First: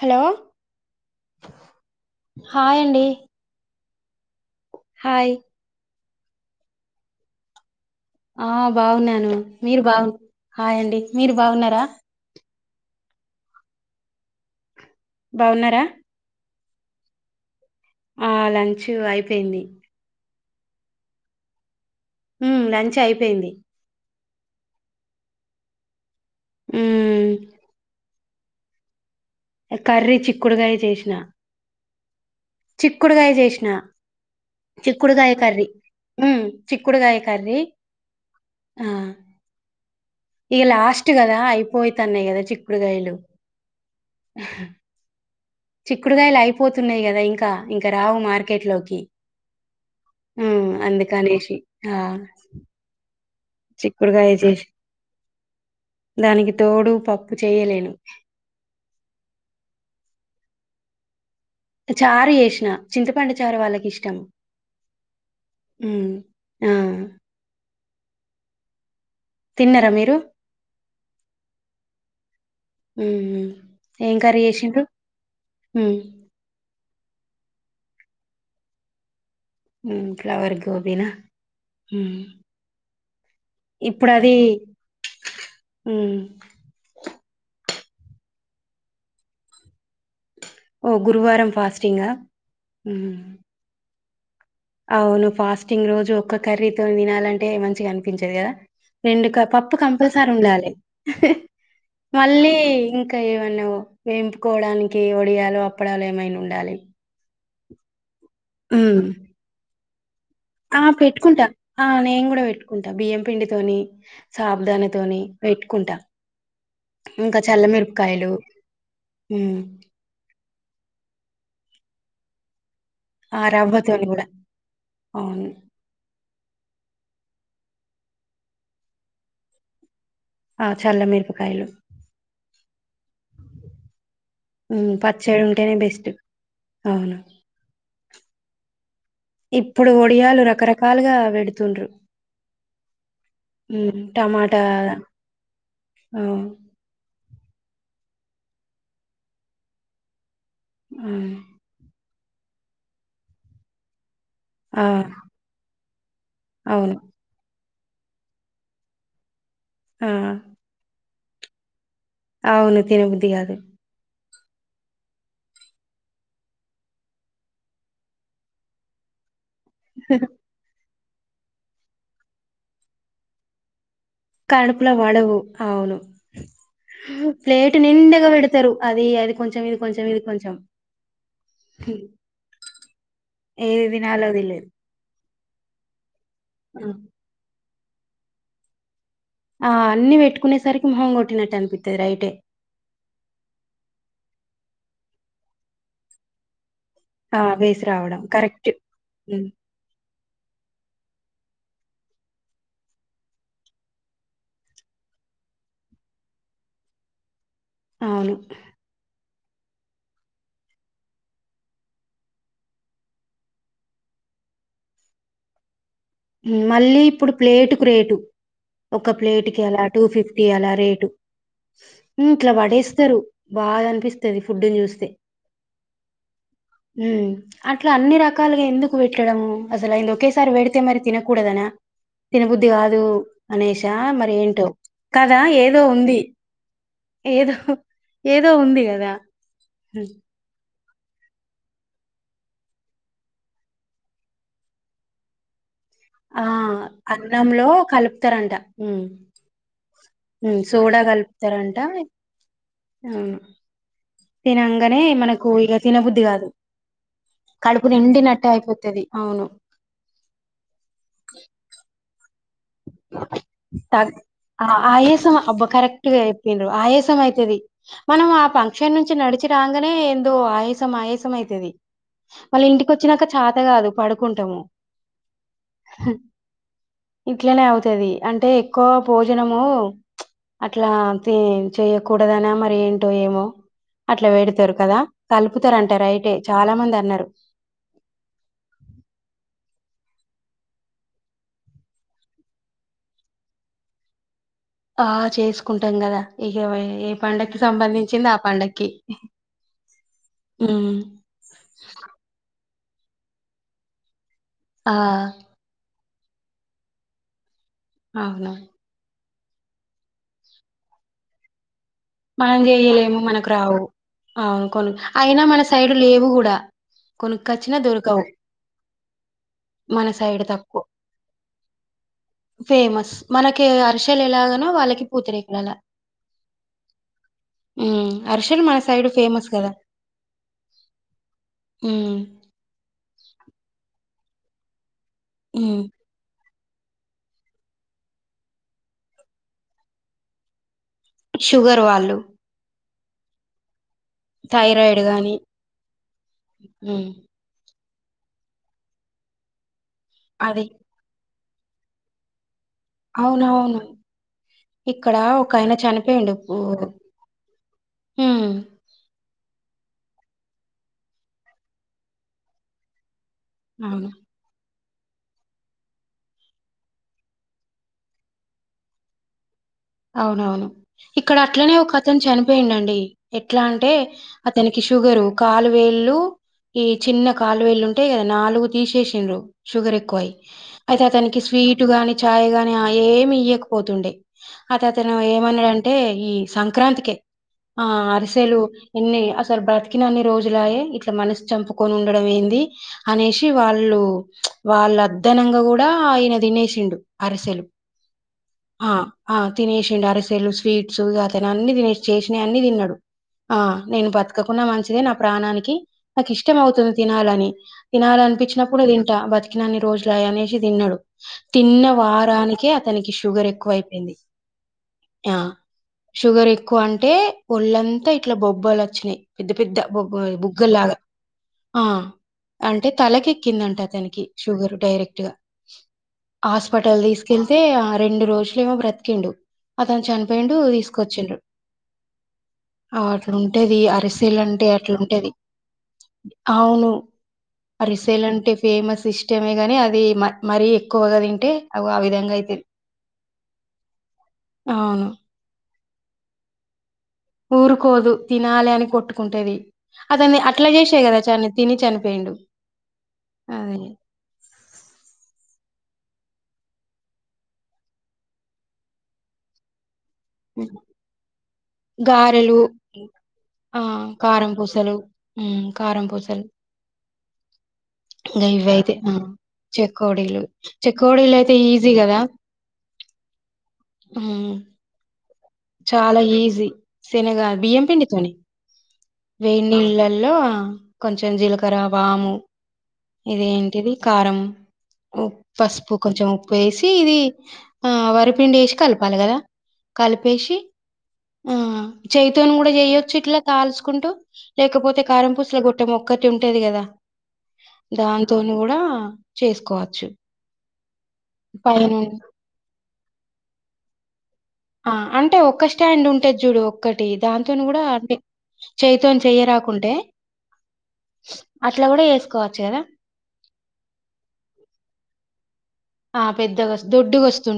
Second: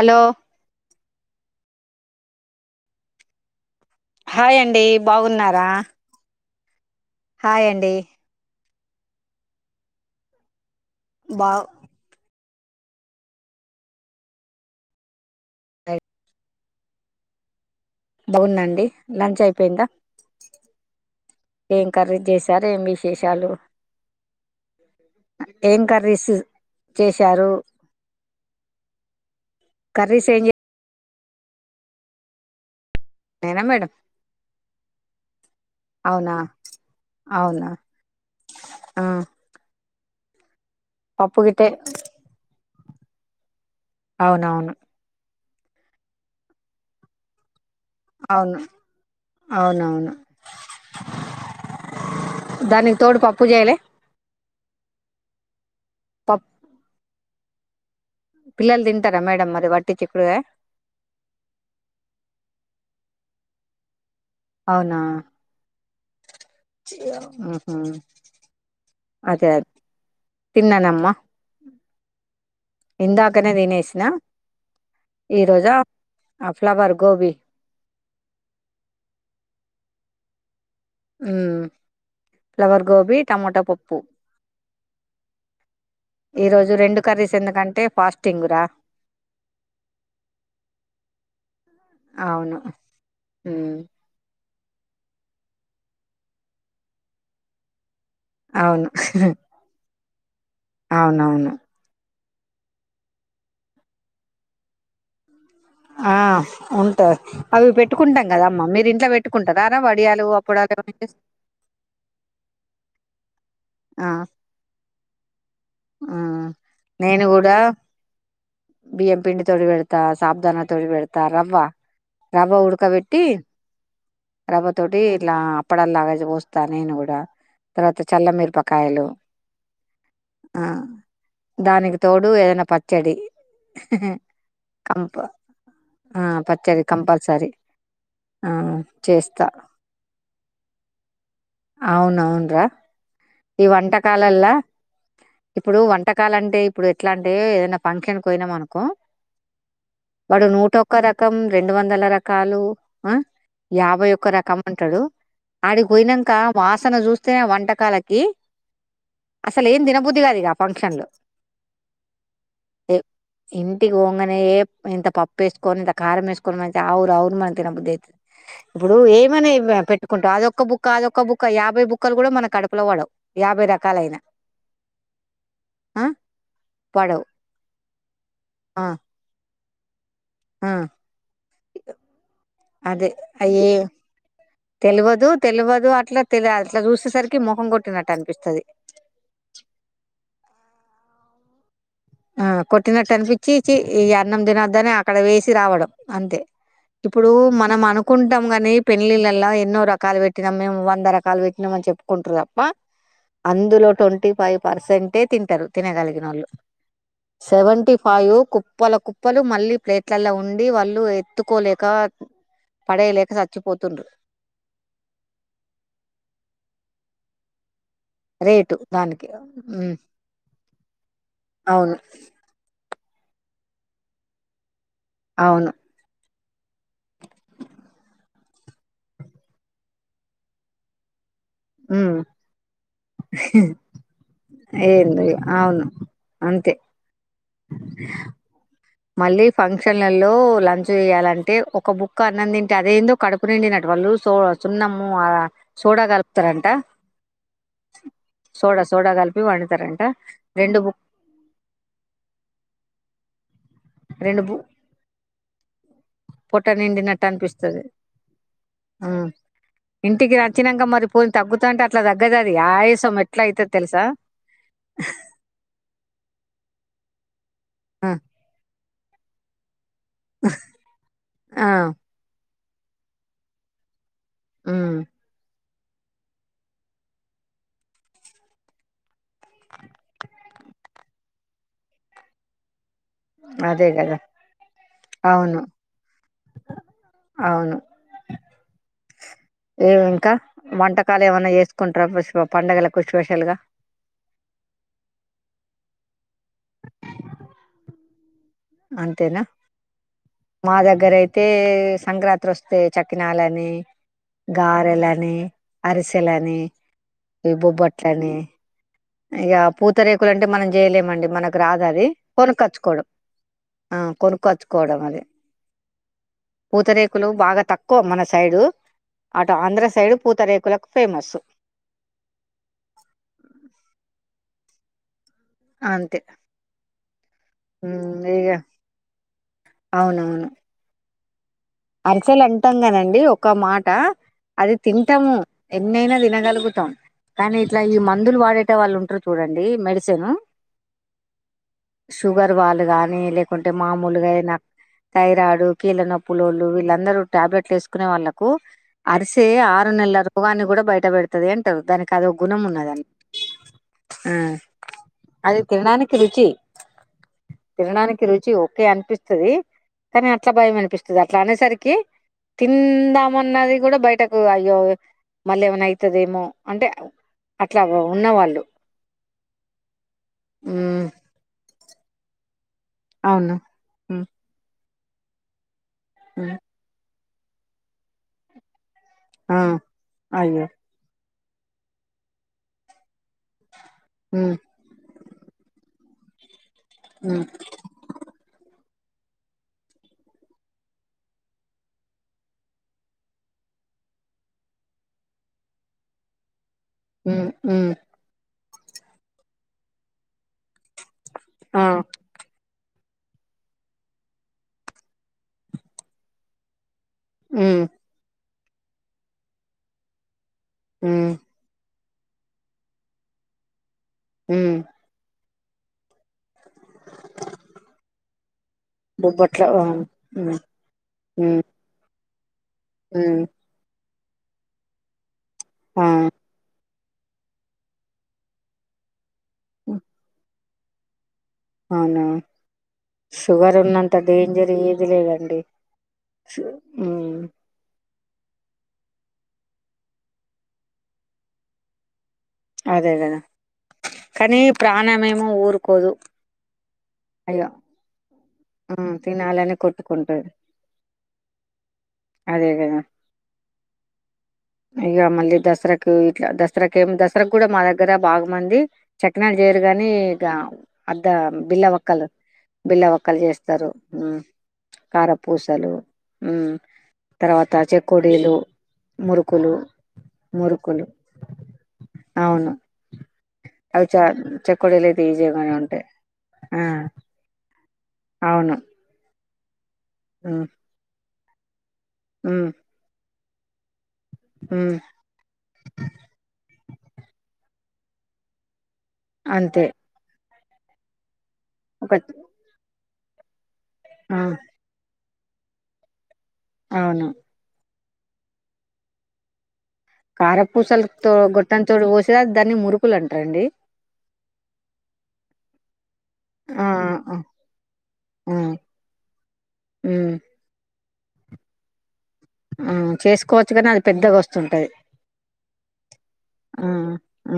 Hello hi అండి hi అండి hi బాగున్నారా హాయ్ అండి ఆ బాగున్నాను మీరు బాగు హాయండి మీరు బాగు బాగున్నారా బావున్నారా బావుందండి లంచ్ లంచ్ అయిపోయింది అయిపోయిందా ఏం కర్రీస్ ఉమ్ చేశారు ఏం లంచ్ విశేషాలు అయిపోయింది ఏం కర్రీస్ ఉమ్ చేశారు కర్రీ కర్రీస్ ఏం చిక్కుడుగాయ చేసినా చిక్కుడుగాయ చేనా చేసిన మేడం చిక్కుడుకాయ కర్రీ ఉ అవునా చిక్కుడుకాయ కర్రీ అవునా ఆ ఇక లాస్ట్ గాదా పప్పు గిట్టే అయిపోయితున్నాయి కదా చిక్కుడుగాయలు అవునవును చిక్కుడుగాయలు అయిపోతున్నాయి కదా ఇంకా ఇంక రావు అవును మార్కెట్లోకి అవునవును హ్ అందుకనేషి ఆ దానికి తోడు పప్పు చేయలే చిక్కుడుకాయ చేసి పప్పు దానికి తోడు పప్పు చేయలేను పిల్లలు తింటారా మేడం మరి వట్టి చిక్కుడుకాయా చారు చేసిన చింతపండు చారు వాళ్ళకి ఇష్టం. అవునా హ్మ్. ఆ! హ్ హ్ అదే అదే తిన్నరా మీరు? తిన్నానమ్మ హ్మ్. హ్మ్. ఇందాకనే తినేసిన ఏం కర్రీ చేసిండ్రు? ఈ రోజు హ్మ్. అ ఫ్లావర్ గోబి హ్ ఫ్లవర్ గో హ్ ఫ్లవర్ గోబి టమాట పప్పు ఇప్పుడది హ్మ్. ఈ రోజు రెండు కర్రీస్ ఎందుకంటే ఫాస్టింగ్ రా ఓ గురువారం ఫాస్టింగా అవును హ్ ఉమ్ అవును ఫాస్టింగ్ రోజు ఒక్క కర్రీతోనీ తినాలంటే మంచిగా అనిపి పించదు కదా అవును రెండు క పప్పు కంపల్సరీ ఉండాలే అవునవును మళ్ళీ ఇంకా ఏమన్నా వేంపుకోవడానికి ఒడియలు ఆ ఉంటా అవి పెట్టుకుంటాం. కదామ్మ మీరు హ్మ్. ఇంట్ల పెట్టుకుంటారరా వాటి ఆ పెట్టుకుంటా ఆ నేను కూడా పెట్టుకుంటా బియ్యం తోనీ ఆ సాబ్దానితోని పెట్టుకుంటా ఆ నేను ఇంకా కూడా చల్ల మిరపకాయలు బియ్యం పిండి తొటి పెడతా సాబు దానా తొటి వెడతా రవ్వ రవ్వ ఉడు డుక పెట్టి ఆ రవ్వతోని కూడా రవ్వ తోటి ఇట్ల అవును అప్పడలాగా పోస్తా నేను కూడా తర్వాత చల్ల మిరపకాయలు ఆ చల్ల మిరపకాయలు దానికి తోడు ఏదైనా పచ్చడి హ్ కంప పచ్చడి ఉంటేనే బెస్ట్ ఆ పచ్చడి అవును కంపల్సరీ ఆ చేస్తా ఇప్పుడు ఒడియాలు రకరకాలుగా పెడు అవునవును రా ఈ ఉమ్ వంటకాలల్ల టమాటా ఇప్పుడు ఆ వంటకాలు అంటే ఇప్పుడు ఎట్లా అంటే ఏదన్నా ఫంక్షన్కు పోయినమనకో వాడు నూట ఒక్క రకం రెండు వందల రకాలు ఆ యాభై ఒ ఒక రకం ఆ అంటాడు ఆడికి పోయినాక వాసన అవును చూస్తేనే వంటకాలు అం టె అసలు ఏం ఆ దినబుద్ధి కాదు ఇగా ఫంక్షన్లో అవును తినబుద్ది గాదు మ ఏం ఇంత పప్పు వేస్కొనీ ఇంత కారం మేస్కొనీ మంటె అవురు అవూరు మనీ తినా బుద్ది అయితది. ఇప్పుడు ఏమనీ హ్ ఆ పెట్టుకుంటావు అదొక్క బుక్కఅదొక్క బుక్క యాభై బుక్కలు కూడా మన కడుపులో పడావు యాభై రకాలైనా కడుపులా పడవు అవును పడవు ప్లేట్ నిండుగా పెడతారు. ఆ అది అది కొంచం ఇది కొం కొంచెం ఇది కొంచెం ఆ అదే ఏది తినాలో తెలీదు. తెలువదు తెలువదు అట్లా తెలి అట్లా చూసేసరికి ముఖం కొట్టినట్టు అనిపిస్తది. ఆ అన్ని పెట్టుకునేసరికి మొహం కొట్టినట్టు అనిపి ఆ కొట్టినట్టు అనిపించి ఈ అన్నం తినొద్దనే అక్కడ వేసి రావడం అంతే ఇప్పుడు ఆ మనం వేసి రావడం అనుకుంటాం కరెక్ట్ కానీ హ్మ్. పెళ్ళిళ్ళలా ఎన్నో రకాలు పెట్టి నం మేము వంద రకాలు పెట్టినామని చెప్పుకుంటారు తప్ప అందులో ట్వంటీ ఫైవ్ పర్సెంటే తింటారు తినగలిగిన వాళ్ళు సెవెంటీ ఫైవ్ అవును కుప్పల కు పలు మళ్ళీ ప్లేట్లలో ఉండి వాళ్ళు ఎత్తుకోలేక పడయలేక చచ్చిపోతున్డ్రు మళ్ళీ ఇప్పుడు ప్లేట్ రేటు రేటు ఒక దానికి ప్లేట్ కి అలా టూ ఫిఫ్టీ అలా రేటు అవును ఇంకా పడేస్తారు బాధ అనిపిస్తది ఫుడ్ చూస్తే అవును అట్లా అన్ని రకాలుగా ఎందుకు పెట్టడము అసలు అయిది ఒకేసారి బేడితే మరి కూడాదనా హ్మ్ తినబుద్ధి కాదు అనేషా మర ఏంటో ఏంది కదా ఏదో అవును ఉంది అంతే ఏదో ఏదో ఉంది కదా మళ్ళీ ఫంక్షన్లలో లంచ్ చేయాలంటే ఒక బుక్ అన్నం తింటే అదే ఏందో కడుపు నిండినటు వాళ్ళు లుసో సున్నాము సోడా ఆ కలుపుతారంట అన్నంలో కలుపుతారంట సోడా ఉమ్ సోడా కలిపి వండుతారంట ఉమ్ రెండు బు సోడా కలుపుతారంట హ్మ్ రెండు బు తినంగానే మనకు తినబుద్ధి కాదు పొట్ట నిండినట్టు అనిపిస్తది కడుపు నిండినట్టే అయిపోతది హ్మ్ అవును ఇంటికి వచ్చినాక మరి పోని తగుతంటే అట్లా తగ్గదది అవేశం తగ ఆయసం అబ్బ కరెక్ట్గా చెప్పిండ్రు ఆయసం అయితది మనం ఆ ఫంక్షన్ నుంచి నడిచి రాగానే ఎందో ఆయాసం ఆయాసం ఆ అయితది మళ్ళ ఇంటికి వచ్చినాక చేత కాదు పడుకుంటాము హ్మ్ ఇట్లనే అవుతది అంటే ఎక్కువ భోజనము అట్లా చేయ్యకూడదనా మరి ఏం టో ఏమో అదే కదా అట్లా వేడతారు కదా అవును కలుపుతారంటారు రైటు చాలా మంది అన్నారు [inaudible] అవును ఉమ్ ఇంకా వంటకాలు ఏమైన్నా చేసుకుంటారా పండుగలకు స్పెషల్ గా ఆ చేసుకుంటాం కదా ఇక ఏ పండగకి సంబంధించింది ఆ పండక్కి అంతేనా మా హ్మ్. దగ్గర అయితే సంక్రాంతి వస్తు తే చకినాలని ఆ గారెలని అరిసెలని ఈ బొబ్బట్లని అవును ఇక పూతరేకులు అంటే మనం చేయలేమండి మనకు రా దధి మనం చేయలేము మనకు రావు అవును కొను కొనుకోచుకోడమే అయినా మన సైడ్ లేవు కూడా పూతరేకులు బాగా కొనుక్కొచ్చినా తక్కువ మన దొరకవు సైడు అటు ఆంధ్ర మన సైడు సైడ్ తక్కువ పూతరేకులకు ఫేమస్ ఫేమస్ మనకి అరిసెలు ఎలాగనో వాళ్ళకి పూతరేకులలా అంతే ఉమ్ అరెసలు మన సైడు ఫేమస్ కదా అవునవును హ్మ్. అరిసెలు అంటాం కనండి ఒక మాట అది తింటాము హ్మ్. ఎన్నైనా తినగలుగు తం కానీ ఇట్లా ఈ మందులు వాడేట వాళ్ళు ఉంటారు చూడండి మెడిసిన్ షుగర్ వాళ్ళు షుగర్ వాళ్ళు గానీ లేకుంటే మామలుగా నా థైరాయిడ్ గాని థైరాయిడ్ కీల నొప్పులోలు ఉమ్ వీళ్ళందరూ టాబ్లె యేసుకునేవాలకు అరిసే ఆరు నెలల రోగాన్ని అది కూడా బయట పెడత ది అంటారు దానికి అద ఒక గుణం ఉన్నది అవునవును ఇక్కడ అది ఒకయన తినడానికి చనిపోయిండు రుచి తినడానికి ఉమ్ రుచి ఓకే అనిపి స్తది కానీ అట్లా భయం అనిపిస్తది అట్లా అనేసరికి తిందాం మన్నది కూడా అవును బయటకు అయ్యే మళ్ళేమన్న అయితదేమో అంటే అట్ల వ ఉన్నవాళ్ళు అవునవును మ్మ్ ఇక్కడ అట్లనే ఒకతను చనిపోయిందండి, అవును ఎట్లా అంటే మ్మ్ అతనిక్ షుగరు కాలువేళ్ళు మ్మ్ ఈ చిన్న కాలువేళ్ళు ఉంటయి గదా నాలుగు త్ తీసేసిండ్రు ఆ షుగర్ ఎక్కువై, అయ్యో అయితే అతనికి స్వీట్ గానీ చాయ్ గానీ ఆ ఏమి ఇయ్యక పోతుండే మ్మ్ అత అతను ఏమన్నడంటే ఈ సంక్రాంతికి కే మ్మ్ ఆ అరిసెలు ఎన్ని అసలు బ్రతికినన్ని రోజులాయే ఇట్లా మనసు చంపుకొని ఉండడం ఏంది అనేసి వాళ్ళు డు వాళ్లు అద్దనంగా గూడా ఈనెల తినేసిండు డు మ్మ్ అరిసెలు మ్మ్ ఆ ఆ తినేసిండరిసెలు స్వి స్వీట్స్ ఇగ అట్లనే అన్ని ఆ తినేస్ చేసినయన్ని తిన్నడు ఆ నేను బతకకున్నా మంచిదే నా ప్రాణానికి నాకిష్టమవుతుంది తినాలని హ్మ్ తినాలనిపిచినప్పుడు తింటా బతికినన్ని రోజులాయే అనేస్ కి తిన్నడు, హ్మ్ తిన్న వారానికే అతనికి షుగర్ ఎక్కువయిపోయింది ఉమ్ ఆ షుగర్ ఎక్కువ అంటే ఒళ్లంతా ఇట్ల బొబ్బలచ్చినయి పెద్ద బొబ్బట్ల ఆ! పెద్ద బొగ హ్మ్ బుగ్గల్లాగ హ్మ్ ఆ అంటే హ్మ్. తలకెక్కిందంట అతనికి షుగరు డైరెక్ట్ గ ఆ! హాస్పట్ టలు తీసుకెళ్తే ఆ రెండు రోజులేమో బ్రతికిండు, అతను చనిపోయిండు దీసుకొచ్చిండ్రు అవునా షుగర్ ఉన్నంత అరిసెలంటే డేంజర్ ఏది అట్లుంటది. లేదండి. శు ఉమ్ సెలంటే ఫేమస్ ఇస్టమే గని అది మ మరీ ఎక్కువగా తింటే అగో ఆ విధంగా అయిత అదే గదా కానీ అవును. ప్రాణమేమో ఊరుకోదు అయ్యో! ఊరుకోదు తినాలె అని హ్మ్. కొట్టుకుంటది, తినాలని అతన్ని కొట్టుకుంటది. అట్ల జేసే గదా చని తిని చనిపోయిండు. అదే గదా! అదే ఇగ మళ్ళీ దసరక్ కు ఇట్ల దసరాకేం దసరాగ్గుడా మా దగ్గర బాగు మంది చకినాల్ జేయరుగన్ నీగా అద్ద బిల్లవక్కలు గారెలు బిల్లవక్ క్కలు ఆ జేస్తరు ఉమ్ కారం పూసలు మ్మ్ కారపూసలు కారం పూసలు ఉమ్ తర్వాత ఇంగ చెకోడీలు, ఇవైతే ఆ మురుకులు చెకోడీలు మురుకులు చెకోడీలు అయితే ఈజీ కదా అవును, అవి చ మ్మ్ చెకోడీలై ఈజీగానే ఉంటయ్ చాలా ఈజీ ఆ శనగ అవును. వేడ్నీళ్ళల్లో ఉమ్ కొంచెం జీలకరా వాము ఉమ్ ఇదేంటిది కారం ఉమ్ ఉ పసుపు, కొంచెం ఉప్పేసి ఇది వరిపిండేషి కలుప్ పాలగదా అంతే కలిపేసి, ఆ ఒక చెయ్తోను గుడా చేయొచ్చు ఇట్ల కాల్చు కుంటూ ఆ లేకపోతే కారం పూసల గొట్టమొక్కటె ఉంటది గదా అవును దాంతోని గూడా చేసుకోవచ్ కారప్పుసలతో గొట్టం తోటి పైనుండి పోసేది దాన్ని మురుకులంటరండి. ఆ అంటే ఒక్క స్టాండ్ ఉంటది జూడు ఆ ఒక్కటి ఆ దాంతోని గూడా అంటే ఆ చేైతోని చెయ్యరాకుంటే ఉమ్ అట్ల గుడా జేస్ ఆ చేసుకోవచ్చు గనీ అది పెద్దగ వస్తుంటది. ఆ పెద్దగస్ ఆ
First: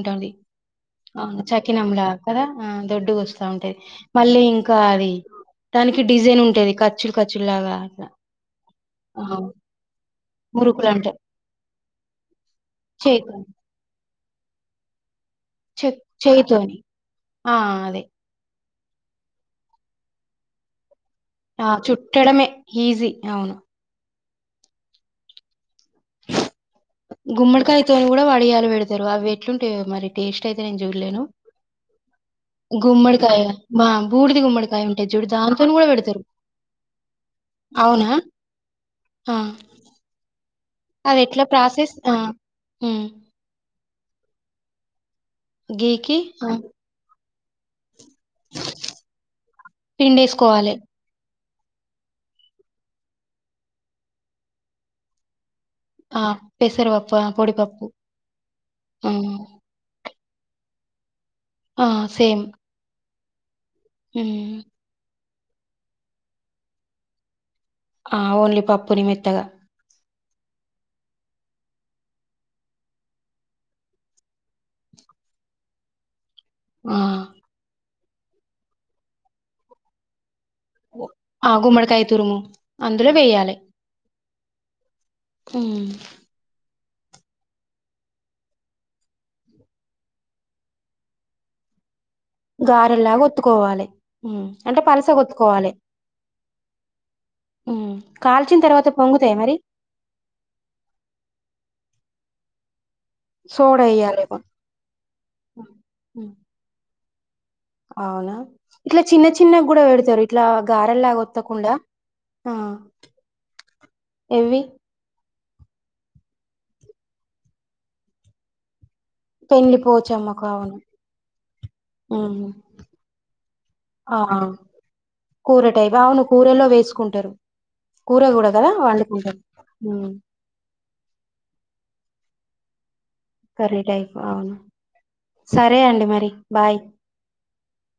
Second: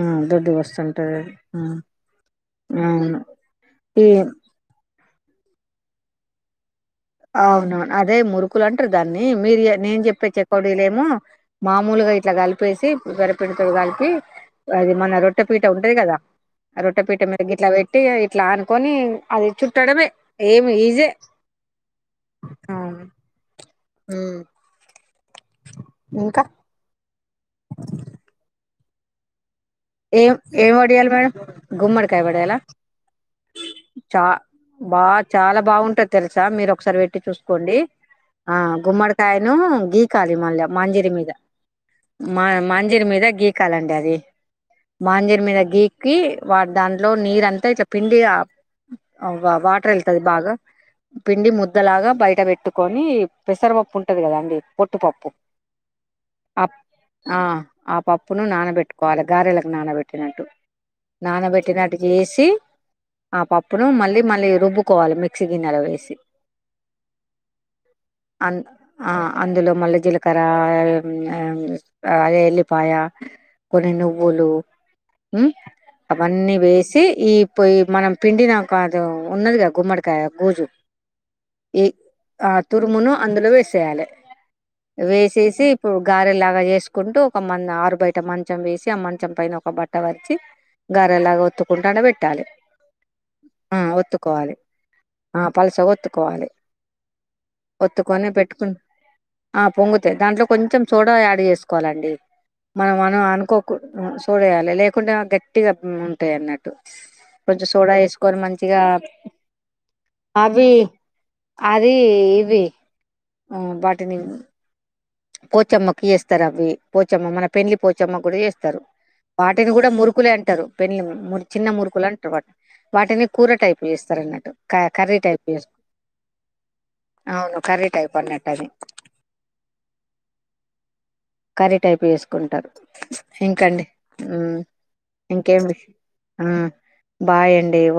ఆ దొడ్డుగా వస్తుంటది ఆ అది చకినంలాగ కదా ఆ దొడ్డుగొస్తావుంటది ఈ మళ్ళీ ఇంకా అది దానికి డిజైన్ ఉంటది కట్ అవునవును అదే మురుకులంటరు దాన్ని, ఆ! మీరు జె నేను జెప్పే చెకోడీలేమొ మురుకులంటారు మామూల్ గొ ఇట్ల గలిపేసి చేయితోని వరపిండితోటి గలిపి అది మన రొట్ ట్టేపీట చె ఉంటది గదా, చేయితోని. ఆ రొట్ట పీట మీద ఆ! గిట్ల పెట్టి అదే. ఇట్లాన్ కొని అది చుట్టడమే ఏమి ఈజే ఆ చుట్టడమే ఈజీ, అవును. హ ఇంకా గుమ్మడికాయతోని కూడా వడియాయలు పెడతారు అవి వే ఏం టేస్ట్ అయితే ఏం నేను వడియాలి చూడలేను మేడం? గుమ్మడికాయ వడియాలా? గుమ్మడికాయ బూ చా ఉమ్మడికాయ ఉంటే బా చుడు చాలా దాంతోని కూడా బావుంటది పెడతారు తెలుసా? మీరు ఒకసారి పెట్టి చూసుకోండి. అవునా ఆ ఆ గుమ్మడికాయను గీ కాలి మళ్ళ మంజరి అది మీద ఎట్లా ప్రాసెస్ ఆ మా ఉమ్, మంజరి మీద గీకాలండి అది మాంజరి మీద గీకి గీక్కి ఆ, వాటి దాంట్లో నీరుంతా చె పిండి వాటర్ అయితధి బాగా పిండేసుకోవాలి పిండి ముద్దలాగా బయట పెట్టుకొని పెసరపప్పు ఉంటది కద అండి పొట్టుపప్పు ఆ ఆ ఆ పప్పును ఆ, నానబెట్టుకోవాలి గారెలకు నానబెట్టినట్టు ఆ, నానబెట్టినట్టు సేమ్ చేసి ఆ పప్పు ఇప్పుడు మళ్ళీ మళ్ళీ ఉమ్, రుబ్బుకోవాలి మిక్సీ గిన్నెలో వేసి ఆ, అ ఓన్లీ పప్పుని మెత్తగా అందులో మల్ల జిల్లా క్కర అలి పయ కొనేను పువులు అవన్నీ ఆ, వేసి ఈ పోయి మనం పిండి నాకు అది ఉన్నదిగా గుమ్మడికాయ గోజు ఆ, ఈ గుమ్మడికాయ తురుము ఆ తురుమును అందులో వేయాలి వేసేయాలి వేసేసి ఉమ్, ఇప్పుడు గారెలాగా చేేసుకుంటూ ఒక మ ఆరు బయట మంచం వేసి అమంచం పైన ఒక బట్ట వరిచి గరెలాగా ఒత్తుకుంటానే పెట్ ట్టాల గారెల్లాగా ఒత్తుకోవాలి ఉమ్, ఒత్తుకోవాలి అంటే పలసగా ఆ ఒత్తుకోవాలి పలస ఒత్తుకోవాలి ఉమ్, ఒత్తుకొని కాల్చిన పెట్టుకు తర్వాత పొంగుతాయి మరి ఆ పొంగతే దాంట్లో కొంచెం సోడా యాడ్ చేసుకోవాలండి మనం మనం అనుకోకు సోడా వేయాలి చూడయాలి లేకుంటే గట్టిగా ఉమ్, ఉంటాయి అన్నట్టు కొంచెం సోడా అవునా వేసుకోవాలి మంచిగా ఇట్లా చిన్న చిన్న కూడా పెడతారు ఇట్లా అవి గారెల్లాగా ఒత్తకుండా అది ఆ [unintelligible] బటిని ఎవ్వి పోచమ్మకి చేస్తారు అవి పోచమ్మ మన పెళ్లి పోచమ్మ కూడా చేస్తారు వాటిని పెండ్లి కూడా మురుకులే పోచమ్మకు అంటారు అవును పెని చిన్న మురుకులు అంటారు ఉమ్ వాటి వాటిని కూర టైప్ ఆ చేస్తారు అన్నట్టు కర్రీ టైప్ చే కూర టైప్ అవును కూరలో వేసుకుంటారు అవును కర్రీ [unintelligible] హ కర్రీ టైపు వేసుకుంటారు కర్రీ ఇంకండి టైప్ అవును ఇంకేం సరే అండి మరి విషయం బాయ్ బాయండి